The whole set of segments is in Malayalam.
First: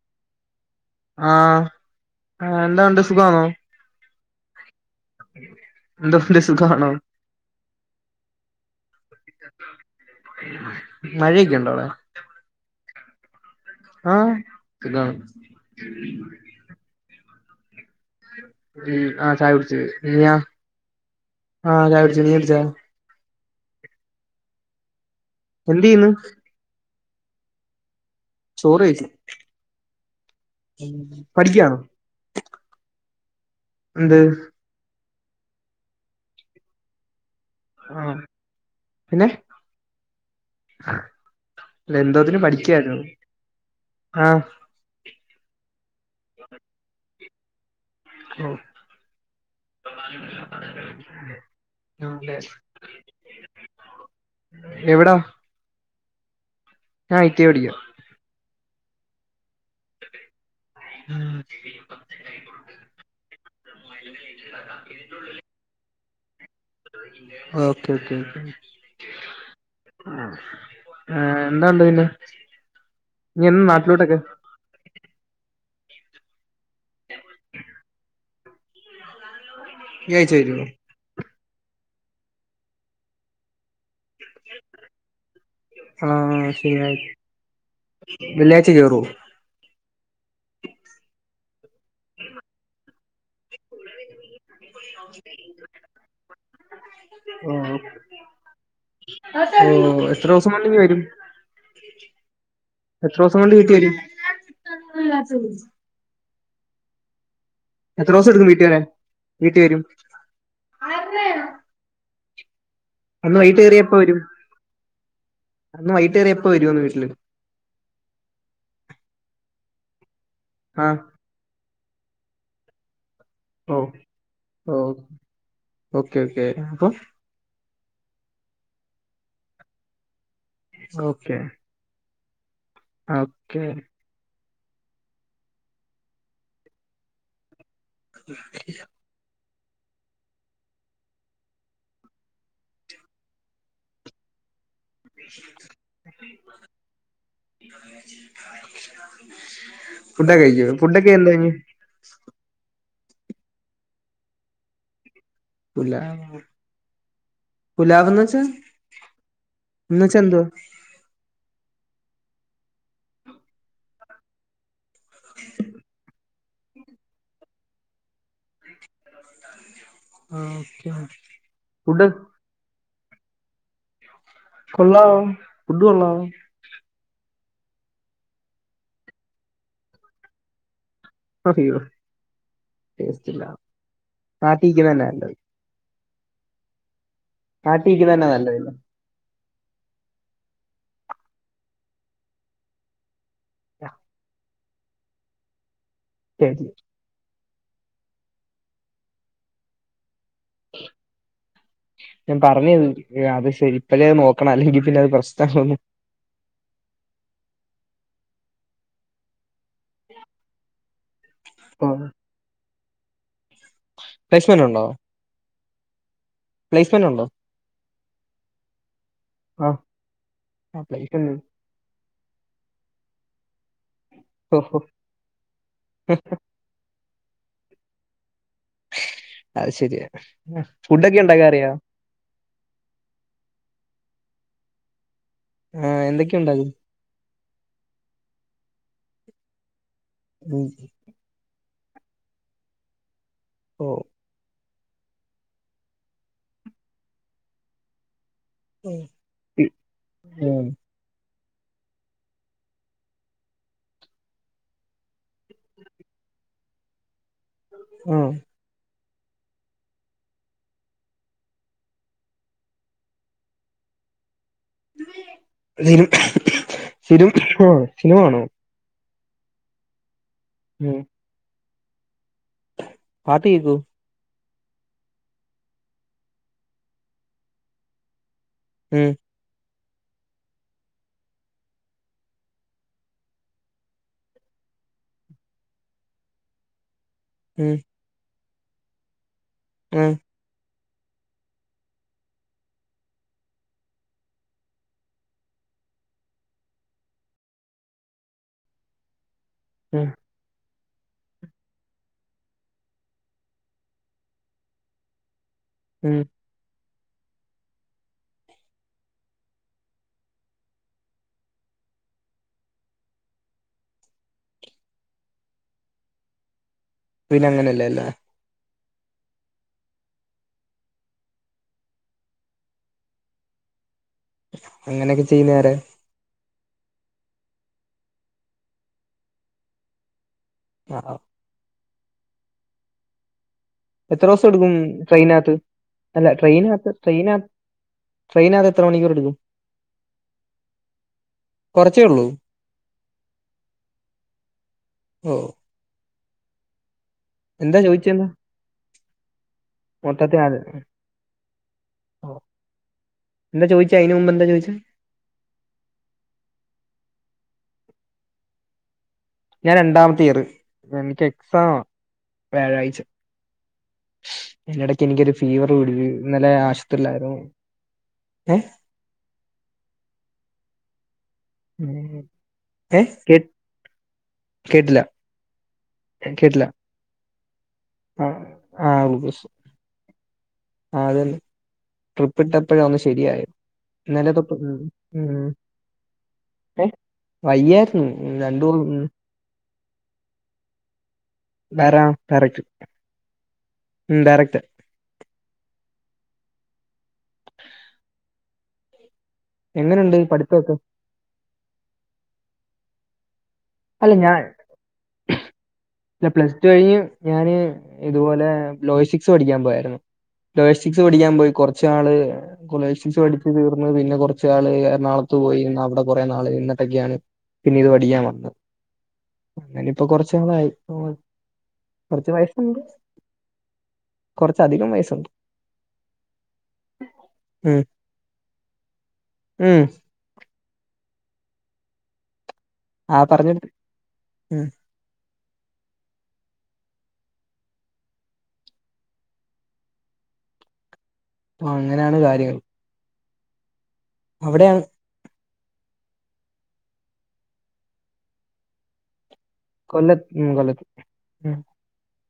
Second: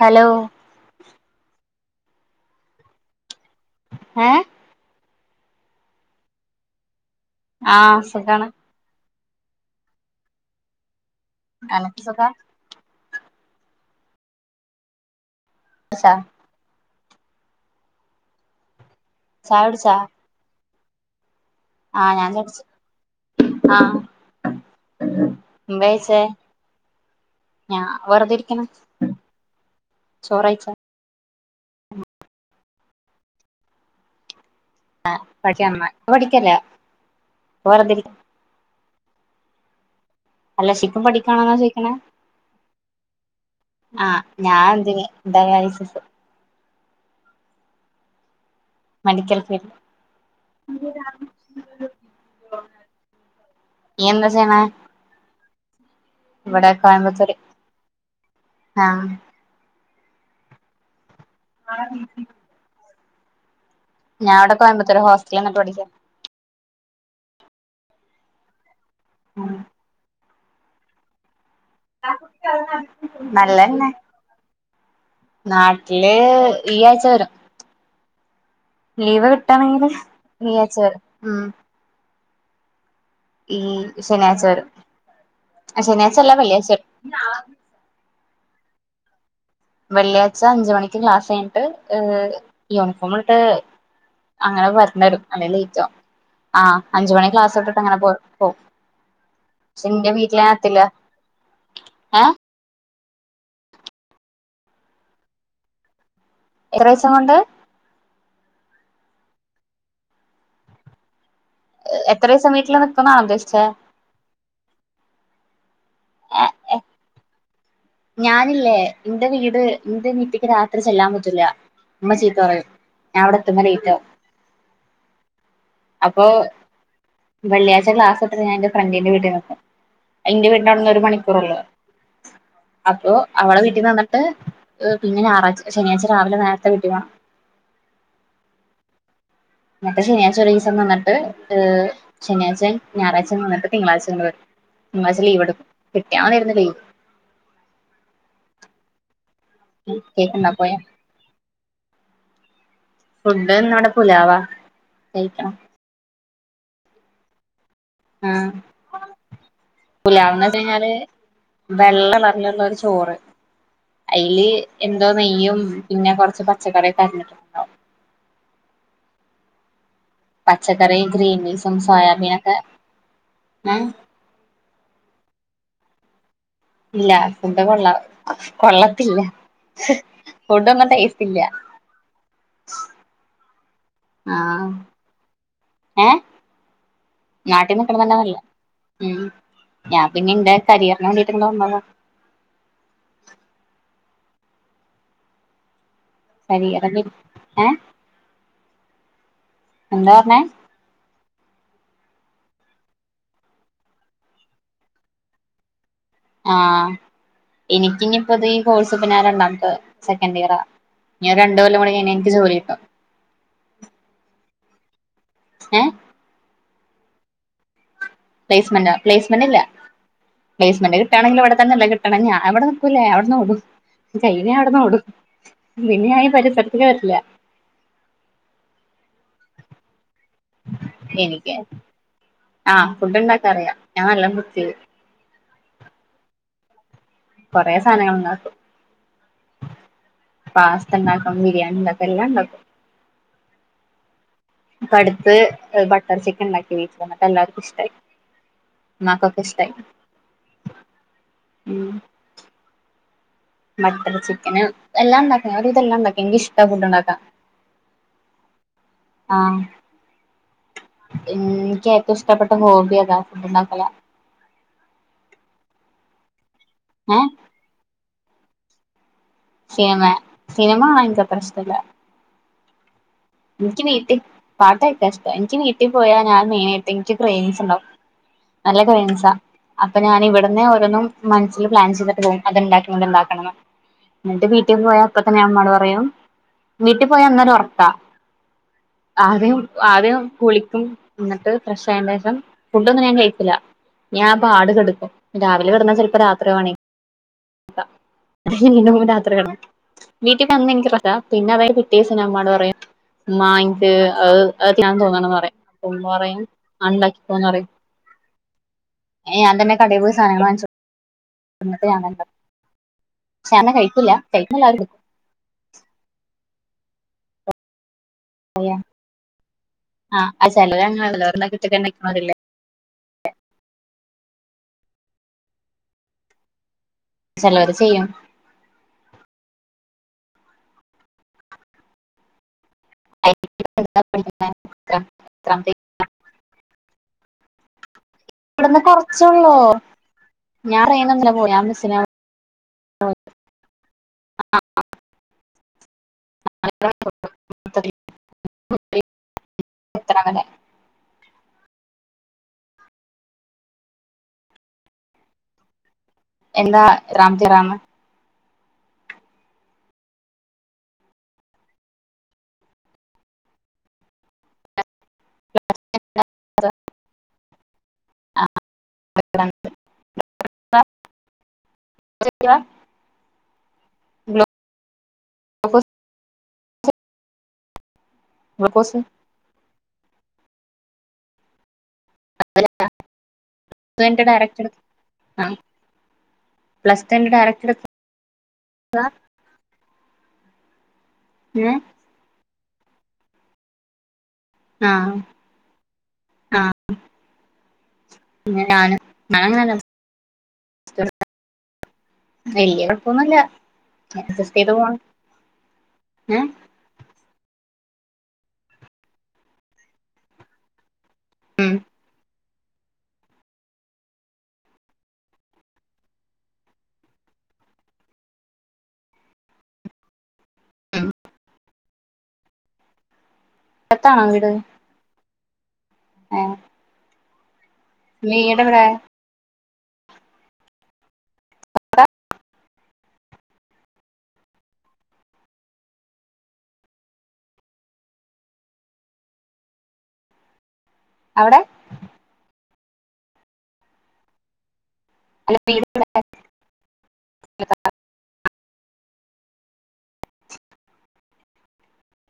ഹലോ ആഹ ആ എന്താ ഉണ്ട് സുഖാന്നോ എഹ് എന്ത പിന്നെ സുഖാണോ ആഹ സുഖാണ് മഴയൊക്കെ ഉണ്ടോ അവിടെ അനക്ക് സുഖാ ആഹ സുഖാണ് ടിച്ചാ ആഹ് ചായ കുടിച്ച് നിയാ ആഹ ഞാൻ ചായുടിച്ച് ആഹ എന്ത് ന്താ ചെയ്യുന്നു കഴിച്ചേ ഞാന് വെറുതെ ഇരി ചോറ് കഴിച്ച് കഴിച്ചോ പഠിക്കാണോ എന്ത് ആഹ [unintelligible] ഇപ്പൊ പഠിക്കല്ല ആഹ വെറുതെരിക്ക പിന്നെ അല്ല പഷെ ഇപ്പൊ പഠിക്കണോന്നാ ചോദിക്കണേ എന്തോത്തിന് പഠിക്കായിരുന്നു ആഹ ആഹ് ഞാന് എന്തിന് ഡയാലിസിസ് ഓഹ് മെഡിക്കൽ ഫീൽഡ് [inaudible] നീ എന്താ ചെയ്യണെ എവിടാ ഇവിടെ ഞാൻ ഐ കോയമ്പത്തൂർ ടി ഐ പഠിക്കാ ആഹ് ഉം [unintelligible] ഞാന് ഇവിടെ കോയമ്പത്തൂർ ഹോസ്റ്റൽ നിന്നിട്ട് പഠിക്കാ ഓക്കെ ഓകെ ഒക്കെ ഉം ഏഹ് എന്താ ഉണ്ട് പിന്നെ ഇനി എന്നാ നല്ലതന്നെ നാട്ടിലോട്ടൊക്കെ നാട്ടില് ഈ ആഴ്ച വരും ലീവ് കിട്ടാണെങ്കിൽ ആഴ്ച ഈ വരുവോ ആഴ്ച്ച വരും ഉം ഈ ശനിയാഴ്ച വരും ആ ശനിയാഴ്ചല്ല ആഹ് വെള്ളിയാഴ്ച ശനിയാഴ്ച വരും വെള്ളിയാഴ്ച കേറോ വെള്ളിയാഴ്ച അഞ്ച് മണിക്ക് ക്ലാസ് കഴിഞ്ഞിട്ട് യൂണിഫോമിലട്ട് അങ്ങനെ വരണരും അല്ലെ ലേറ്റാവും ആഹ് അഞ്ച് മണി ക്ലാസ് ഓഹ് വിട്ടിട്ട് അങ്ങനെ പോവും പോവും പഷെ ഓഹ് ഇന്റെ എത്ര വീട്ടില് ഞാൻ ദിവസം കൊണ്ട് എത്തില്ല ഇങ്ങ് വരും ഏഹ് എത്ര ദിവസം കൊണ്ട് വീട്ടി വരും എത്രസം കൊണ്ട് എത്ര ദിവസം എടുക്കും വീട്ടിൽ വരാൻ വീട്ടി വരും [unintelligible] എത്ര ദിവസം വീട്ടിൽ അന്ന് വൈകീട്ട് കേറിയ എപ്പൊ വരും അന്ന് വൈകീട്ട് കേറിയ എപ്പോ വരും എന്ന് വീട്ടില് ഞാനില്ലേ ഇന്റെ വീട് ഇന്റെ വീട്ടിക്ക് രാത്രി ആഹ് ചെല്ലാൻ പറ്റൂല്ല ഉമ്മ ചീത്ത പറയും ലേറ്റ് ഓഹ് ആവും ഓഹ് ഓക്കെ അപ്പൊ ഓക്കെ അപ്പം വെള്ളിയാഴ്ച ക്ലാസ് വിട്ടിട്ട് ഞാൻ എന്റെ ഫ്രണ്ടിന്റെ വീട്ടില് നിക്കും അഹ്ന്റെ വീട്ടിന്റെ അവിടുന്ന് ഒരു ഓക്കെ മണിക്കൂറേ ഒള്ളൂ അപ്പൊ അവളെ ഓക്കെ വീട്ടിന്ന് വന്നിട്ട് പിന്നെ ഞാറാഴ്ച ശനിയാഴ്ച രാവിലെ നേരത്തെ വീട്ടി പോണം എന്നിട്ട് ശനിയാഴ്ച ഒരു ദിവസം നിന്നിട്ട് ശനിയാഴ്ച്ചിം ഞാറാഴ്ച്ചിം നിന്നിട്ട് തിങ്കളാഴ്ച വെരും ഈ മാസം ലീവ് എടുക്കും കിട്ടിയാ മതിയായിരുന്നു ലീവ് ഫുഡൊക്കെ കേക്ക്ണ്ടാ കഴിക്കോ പോയ ഫുഡൊക്കെ എന്തേന് ഫുഡ് ഇന്നട് പുലാവാ കഴിക്കണം. പുല്ലാ പുലാവ്ന്ന് വെച്ചാ ആഹ് എന്ന് വച്ചാ എന്തുവാ? [unintelligible] വെള്ള കളർലുള്ള ഒരു ചോറ് അയ്ല് എന്തോ നെയ്യും പിന്നെ കൊർച്ച് പ ച്ചക്കറിയൊക്കെ അര്ഞ്ട്ട് ഓക്കെ പച്ചക്കറിം, ഗ്രീൻബീൻസും, ഫുഡ് സോയാബീനൊക്കെ ഏഹ് കൊള്ളാവോ ഫുഡ് കൊള്ളാവോ? ഇല്ല ഫുഡ് കൊള്ള കൊള്ളത്തില്ല ഫുഡൊന്നും ടേസ് അതെയോ ടെസ്റ്റ്‌ല്ല ആഹ് ഏഹ് നാട്ടിൽ നിക്ണതന്നെ നാട്ടിരിക്കുന്നന്നെ നല്ലഹ് നല്ലതല്ലേ മ്മ് ഞാൻ പിന്നെ ഇന്റെ കരിയറിന് വേണ്ടിട്ട് ഇങ്ങട് വന്നതാ ശരി, കരിയറ വിൽ ഏഹ് എന്താ പർഞ്ഞേ ഞാൻ പറഞ്ഞ [unintelligible] അത് ശെരി ഇപ്പയെ നോക്കണം അല്ലെങ്കി പിന്നെ അത് പ്രശ്നാവുന്ന് ആഹ് എനിക്കിഞ്പ്പ ഇത് ഈ കോഴ്സ് പിന്നെ രണ്ടാമത്തെ സെക്കൻ് ഇയറാ ഞാ രണ്ടു കൊല്ലം കൂടിക്കഴിഞ്ഞാ എനിക്ക് ജോലി കിട്ടും പ്ലേസ്മല് ഉണ്ടോ ഏഹ് പ്ലെസ്മെന്റ് ഉണ്ടോ പ്ലെസ്മെന്റോ പ്ലെസ്മെന്റ് ഇല്ല ആഹ് ആഹ് പ്ലെസ്മെന്റ് പ്ലേസ്മെന്റ് കിട്ടാണെങ്കി ഇവിടെ തന്നെല്ലെ കിട്ടണം ഞാൻ ഇവിടെ നിക്കൂല്ല ഞാൻ ഇവിട്ന്ന് ഓടും കഴിഞാ ഓഹോ ഇവട്ന്ന് ഓടും പിന്നെ ഞാൻ ഈ പരിസരത്തേക്ക് വരില്ല അത് ശെരിയ എനിക്ക് ആഹ് ഫുഡ് ഇണ്ടാക്കാൻ അറിയാ ഞാൻ നല്ല കുത്തി ആഹ് എന്തൊക്കെ ഇണ്ടാകും കൊറെ സാനങ്ങൾ ഇണ്ടാക്കും ഉം, പാസ്ത ഉം ബരിയെണി ഇണ്ടാക്കും എല്ലാം ഇണ്ടാക്കും ഓ ഇപ്പ അടുത്ത് ബട്ടർ ചിക്കൻ ഇണ്ടാക്കി ഒരുസം എന്നട്ട് എല്ലാർക്കും ഇഷ്ടായി ആഹ് നക്കൊക്ക ഇഷ്ടായി മ് ബട്ടർ ചിക്കന് എല്ലാം ഇണ്ടാക്കി ഒരു വിധം എല്ലാം ഇണ്ടാക്കി എനിക്ക് ഇഷ്ട ഫുഡ് ഇണ്ടാക്കാൻ ഉം ആഹ് ഇൻക്ക് ഏറ്റവും ഇഷ്ടപ്പെട്ട ഹോബി എതാ ഫുഡ്ണ്ടാകലാ [unintelligible] ഏഹ് സിനിമ കാണോ? സിനിമെ സിനിമ ഉം കാണാം എനിക്ക്‌ അത്ര ഇഷ്ടല്ല പാട്ട് കേക്കോ എനിക്ക് വീട്ടിൽ പാട്ട് കേക്കാ ഇഷ്ടാ എനിക്ക് വീട്ട് പോയാ ഞാന് [unintelligible] ക്രെയിംസ് ഇണ്ടാവും നല്ല ഉം ക്രെയിൻസാ അപ്പ ഞാനിവിടന്ന് ഓരോന്നും മനസ്സില് പ്ലാൻ ചെയ്തിട്ട് പോകും അത്ണ്ടാക്കണം ഇത്ണ്ടാക്കണം എന്നിട്ട് വീട്ട് പോയാ അപ്പ തന്നെ ഞാൻ ഉമ്മാട് പറയും വീട്ടിൽ പോയാ അന്ന് ഒരു ഉം ഒർക്കാ ആദ്യം ഉം ആദ്യം കുളിക്കും ഇന്നട്ട് ഫ്രഷ് ആയ്റ്റെഷം ഫുഡ് ഒന്നും ഞാൻ കഴിക്കൂല ഞാൻ പാട് കിടക്കും രാവിലെ കെടന്നാ ചെലപ്പോ രാത്രിയാവും എ [unintelligible] ഉം വീട്ടിൽ വന്നെങ്ക, പിന്നെ അതായ പിറ്റേസിന അമ്മാട് പറയാം. മാമമ അത് അതൊക്കെയൻ തോന്നണന്ന് പറയാ, അപ്പ ഉം പറയായും ഉണ്ടാക്കിപ്പോന്ന് പറയും. ഞാൻ തന്നെ കട പോയി- സാധനങൾ ഞൻ- സാനം കഴിക്കില്ല കഴിക്കുന്നല്ലായൊരുത്. പിന്നെ അങ്ങനെയല്ലേലേ? അ ആഹ ചില [unintelligible] എണ്ണല്ലേ [inaudible] അങ്ങനെയൊക്കെ ചെയ്യുന്നെയാരാ? ചിലവർ ചെയ്യും. ആ.. [inaudible] എത്ര ദിവസം എടുക്കും ട്രെയിനകത്ത്? അല്ല ട്രെയിനകത്ത്, ട്രെയിനകത്ത്. ഇവിടുന്ന് എത്ര മണിക്കൂർ കുറച്ചേ എടുക്കും ഉള്ളൂ, ഞാൻ ട്രെയിൻ ഇല്ല പൊന്നെ ബസ്സിന്. കുറച്ചേ ഉള്ളൂ [inaudible] ഓ. [inaudible] [inaudible] എന്താ ചോദിച്ചത്, എന്താ എത്ര മട്ടത്തെ അങ്ങനെ ആ... എന്താ ചോദിച്ചേ? അതിനുമുമ്പ് എന്താ ചോദിച്ചത്? എന്താ റാം തറാണ്. ഞാൻ രണ്ടാമത്തെ യറ് എനിക്ക് എക്സാ വ്യാഴാഴ്ച. എടക്ക് എനിക്കൊരു ഫീവർ, വിട ഇന്നലെ ആശുപത്രിയിലായിരുന്നു. ഏ.. [inaudible] ഇയറാണ് ഏ.. കേ, കേട്ടില? ഗ്ലൂക്കോസ് ഞാൻ കേട്ടില്ല ആഹ് ഗ്ലൂക്കോസ് ആഹ്.. ആഹ് അതന്നെ.. ട്രിപ്പ് ഇട്ടപ്പോഴാ ഒന്ന് ശരിയായത്, ന്റെ ഇന്നലെ തൊട്ട് ഡയറക്ട് എടു ഉം ആ ഉം... ഏഹ് പ്ലസ് ടുന്റെ ഡയറക്ട് എടു വയ്യായിരുന്നു രണ്ടൂന്ന് ഉം.. ഏഹ് വരാം. [unintelligible] ഉം ഡയറക്റ്റ്. ആഹ് ആഹ് പിന്നെ ഞാൻ, എങ്ങനെയുണ്ട് പഠിത്തമൊക്കെ [unintelligible] വല്യ കൊഴപ്പൊന്നുല്ല അല്ല ഇങ്ങന അഡ്ജസ്റ്റ് ചെയ്തു പോണു. ഇല്ല പ്ലസ് ടു കഴിഞ്ഞ് ഞാന്, ഇതുപോലെ ലോജിസ്റ്റിക്സ്- പഠിക്കാൻ പോയായിരുന്നു. ലോജിസ്റ്റിക്സ് പഠിക്കാൻ പോയി കുറച്ച് നാൾ- കൊലേശസ് പഠിച്ച് തീർന്ന്, പിന്നെ കുറച്ച് നാള് എറണാകുളത്ത് പോയി അവിടെ കുറേ നാള്- നിന്നിട്ടൊക്കെയാണ്- എന്നിട്ടൊക്കെയാണ്- പിന്നെ ഇത് പഠിക്കാൻ വന്നത്, അങ്ങനെ ഇപ്പോ കൊറച്ചു നാളായി. ഉം കുറച്ച് വയസുണ്ട് അടുത്താണോ വീട് കൊറച്ചധികം, വയസുണ്ട്. ഉം... വീടെവിടെ? ഉം... ആഹ് പറഞ്ഞിട് ഉം... [inaudible] അവിടെ- പ്പൊ അങ്ങനെയാണ് കാര്യങ്ങൾ. അവിടെയണ്. അല്ല വീട്- കൊല്ലത്ത് ഉം കൊല്ലത്ത്.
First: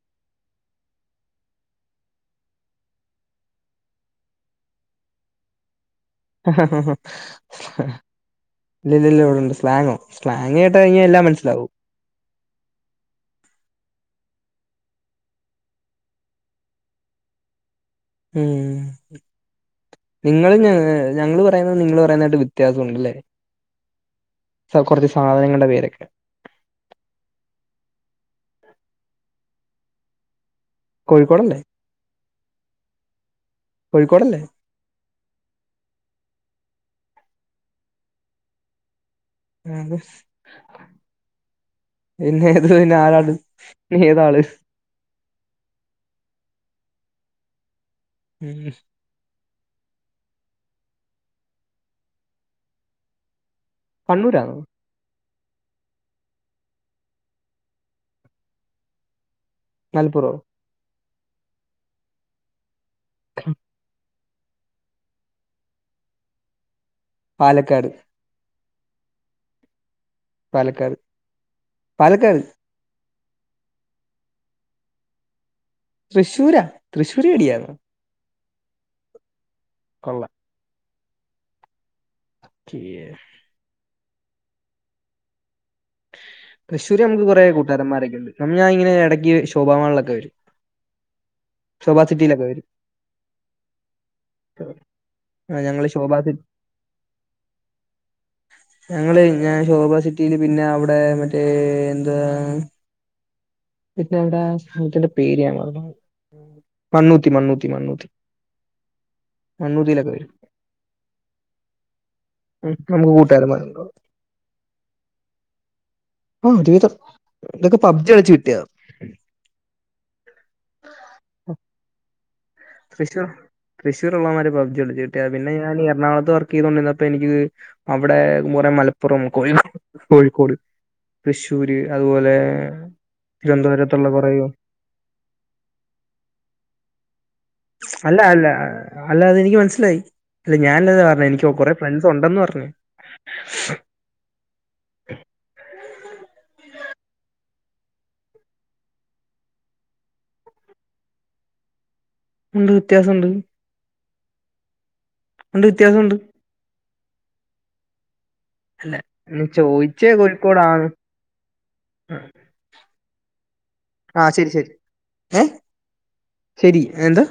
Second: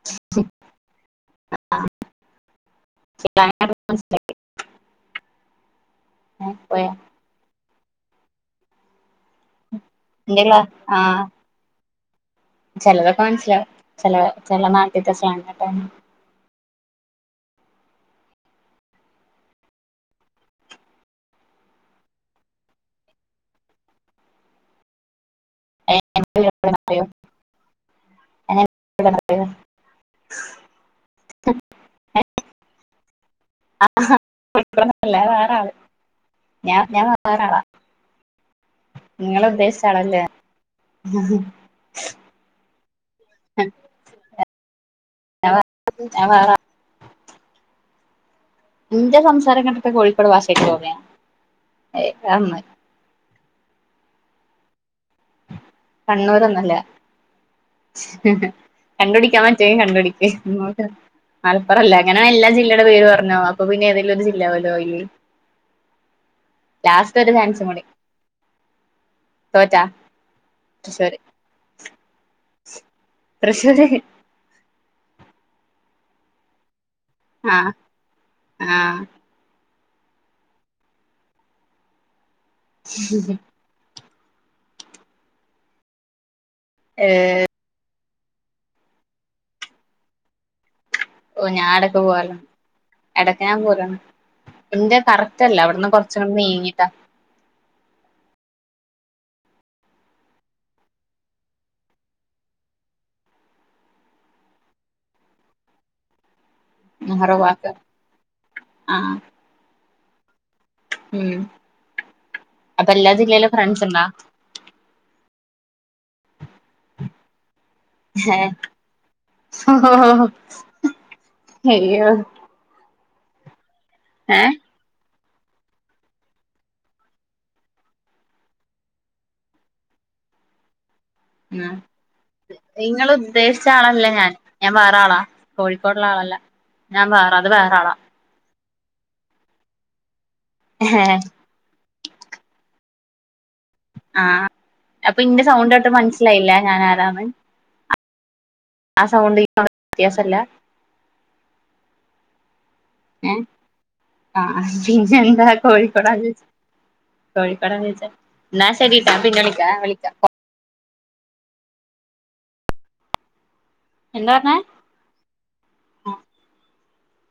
[inaudible] [unintelligible] പോയാ ഇല്ലില്ല ഇവിടെണ്ട് സ്ലാങ്ങോ? സ്ലാങ് എന്റെല്ല കേട്ട് കഴിഞ്ഞാ എല്ല ആഹ് മനസ്സിലാവും. ചിലതൊക്കെ മനസ്സിലാവും ചില ചില നാട്ടിത്തെ സ്ലാങ്ങോക്കെ. ഉം. നിങ്ങൾ ഞ ഞങ്ങൾ പറയുന്നതും നിങ്ങൾ പറയുന്നതായിട്ട് വ്യത്യാസം ഉണ്ടല്ലേ? അത് കുറച്ച് സാധനങ്ങളുടെ പേരൊക്കെ. [unintelligible] [unintelligible] കോഴിക്കോട് അല്ലേ. ആഹ് കോഴിക്കോട് അല്ല അത് വേറെ ആള് ഞാൻ ഞാൻ വേറാളാ. നിങ്ങള് ആ ഉദ്ദേശിച്ചാ അതെ. ആളല്ല. പിന്നെ ഇത് പിന്നെ ആരാണ് ഏതാള്? ഞാൻ വേറെ ഞാൻ വേറാളാ. ഉം. എന്റെ സംസാരം കേട്ടിട്ട് കോഴിക്കോട് ഭാഷയായിട്ട് തോന്നിയ ഏയ് അത് നന്നായി. കണ്ണൂര് ആന്നോ? കണ്ണൂരോന്നു അല്ല. കണ്ടുപിടിക്കാൻ പറ്റോങ്കി കണ്ടു പിടിക്ക്‌ മലപ്പുറോ മലപ്പുറം അല്ല അങ്ങനെ എല്ലാ ജില്ലക കളെ പേര് പറഞ്ഞോ അപ്പ പിന്നെ ഏതെലും ഒരു ജില്ല ആവുല്ലോ ആയില് ലാസ് റ്റ് ഒരു ചാൻസ് കൂടി പാലക്കാട് തോറ്റാ. പാലക്കാട്‌ തൃശ്ശൂര് പാലക്കാട്. തൃശ്ശൂര്. തൃശ്ശൂരോ ആഹ് തൃശ്ശൂര്ക്കാരിയാണോ? ആഹ്. കൊള്ളാം. ചിയേഴ്സ്. തൃശൂര് ഏഹ് നമുക്ക് കുറെ കൂട്ടുകാരന്മാരൊക്കെ ഉണ്ട് അന്ന് ഞാനിങ്ങനെ ഇടക്ക് ശോഭാമാളിലൊക്കെ വരും. ഓഹ് ഞാൻ ഇടയ്ക്ക് ശോഭാ പോവാലോണ്ട്. സിറ്റിയിലൊക്കെ വരും എടയ്ക്ക് ഞാൻ പോവലുണ്ട് എന്റെ കറക്റ്റ് ആ അല്ല ഞങ്ങള് അവിടന്ന് ശോഭാ കൊറച്ച് അങ്ങ് സിറ്റി നീങ്ങിട്ടാ. ഞങ്ങള് ഞാൻ ശോഭ സിറ്റിയില് പിന്നെ അവിടെ മറ്റേ എന്താ പിന്നെ അവിടെ ആഹ് സ്ഥലത്തിന്റെ പേര് ഞാൻ മറന്നു പോയി. മണ്ണൂത്തി നെഹ്റു മണ്ണൂത്തി പാർക്ക് മണ്ണൂത്തി ആഹ് മണ്ണൂത്തിലോക്കെ വരും. ഉം ഉം അപ്പൊ എല്ലാ നമ്മുക്ക് ജില്ലയിലും കൂട്ടുകാരൻമാരുണ്ട് ഫ്രണ്ട്സ് അവിടെ. ഉണ്ടാ ഒരു വിധം ഇതൊക്കെ പബ്ജി കളിച്ച് കിട്ടിയതാ. ഹോ ഹോ ഹോ അയ്യോ. തൃശൂർ തൃശൂർ ഉള്ളമാര് ഏഹ് പബ്ജി കളിച്ച് പിന്നെ ഞാൻ എറണാകുളത്ത് വർക്ക് ചെയ്തുകൊണ്ടിരുന്നപ്പോ എനിക്ക് അവിടെ കുറെ മലപ്പുറം, കോ കോഴിക്കോട്, ആഹ് തൃശ്ശൂര്, നിങ്ങൾ ഉദ്ദേശിച്ച ആളല്ല അതുപോലെതിരുവന്തപുരത്തുള്ള കുറേ ഞാൻ ഞാൻ വേറെ ആളാ കോഴിക്കോടുള്ള ആള് അല്ല ഞാൻ വേറെ അത് വേറെ ആളാ. അല്ല അല്ല അല്ല അതെനിക്ക് മനസ്സിലായി അല്ല ഞാന് അതാ പറഞ്ഞേ എനിക്ക് കുറെ ഫ്രണ്ട്സ് ഉണ്ടെന്ന് പറഞ്ഞതാ. ആഹ് അപ്പൊ ഇന്റെ സൗണ്ട് കേട്ടപ്പം മനസ്സിലായില്ല ഞാൻ ആരാന്ന്? ആ സൗണ്ടും ഈ സൗണ്ടും വ്യത്യാസമില്ല? ഉണ്ട് വ്യത്യാസമുണ്ട്. ആഹ് പിന്നെ എന്താ ഉണ്ട് വ്യത്യാസമുണ്ട് കോഴിക്കോടാന്ന് ചോദിച്ചേ, കോഴിക്കോടാന്ന്ചോദിച്ചേ? എന്നാ ശരിട്ടോ ഞാൻ പിന്നെ വിളിക്കാം വിളിക്കാം. ക്കോടാണ്. എന്താ ആഹ് ശരി പറഞ്ഞേ ശരി ഏഹ് ശരി എന്ത്?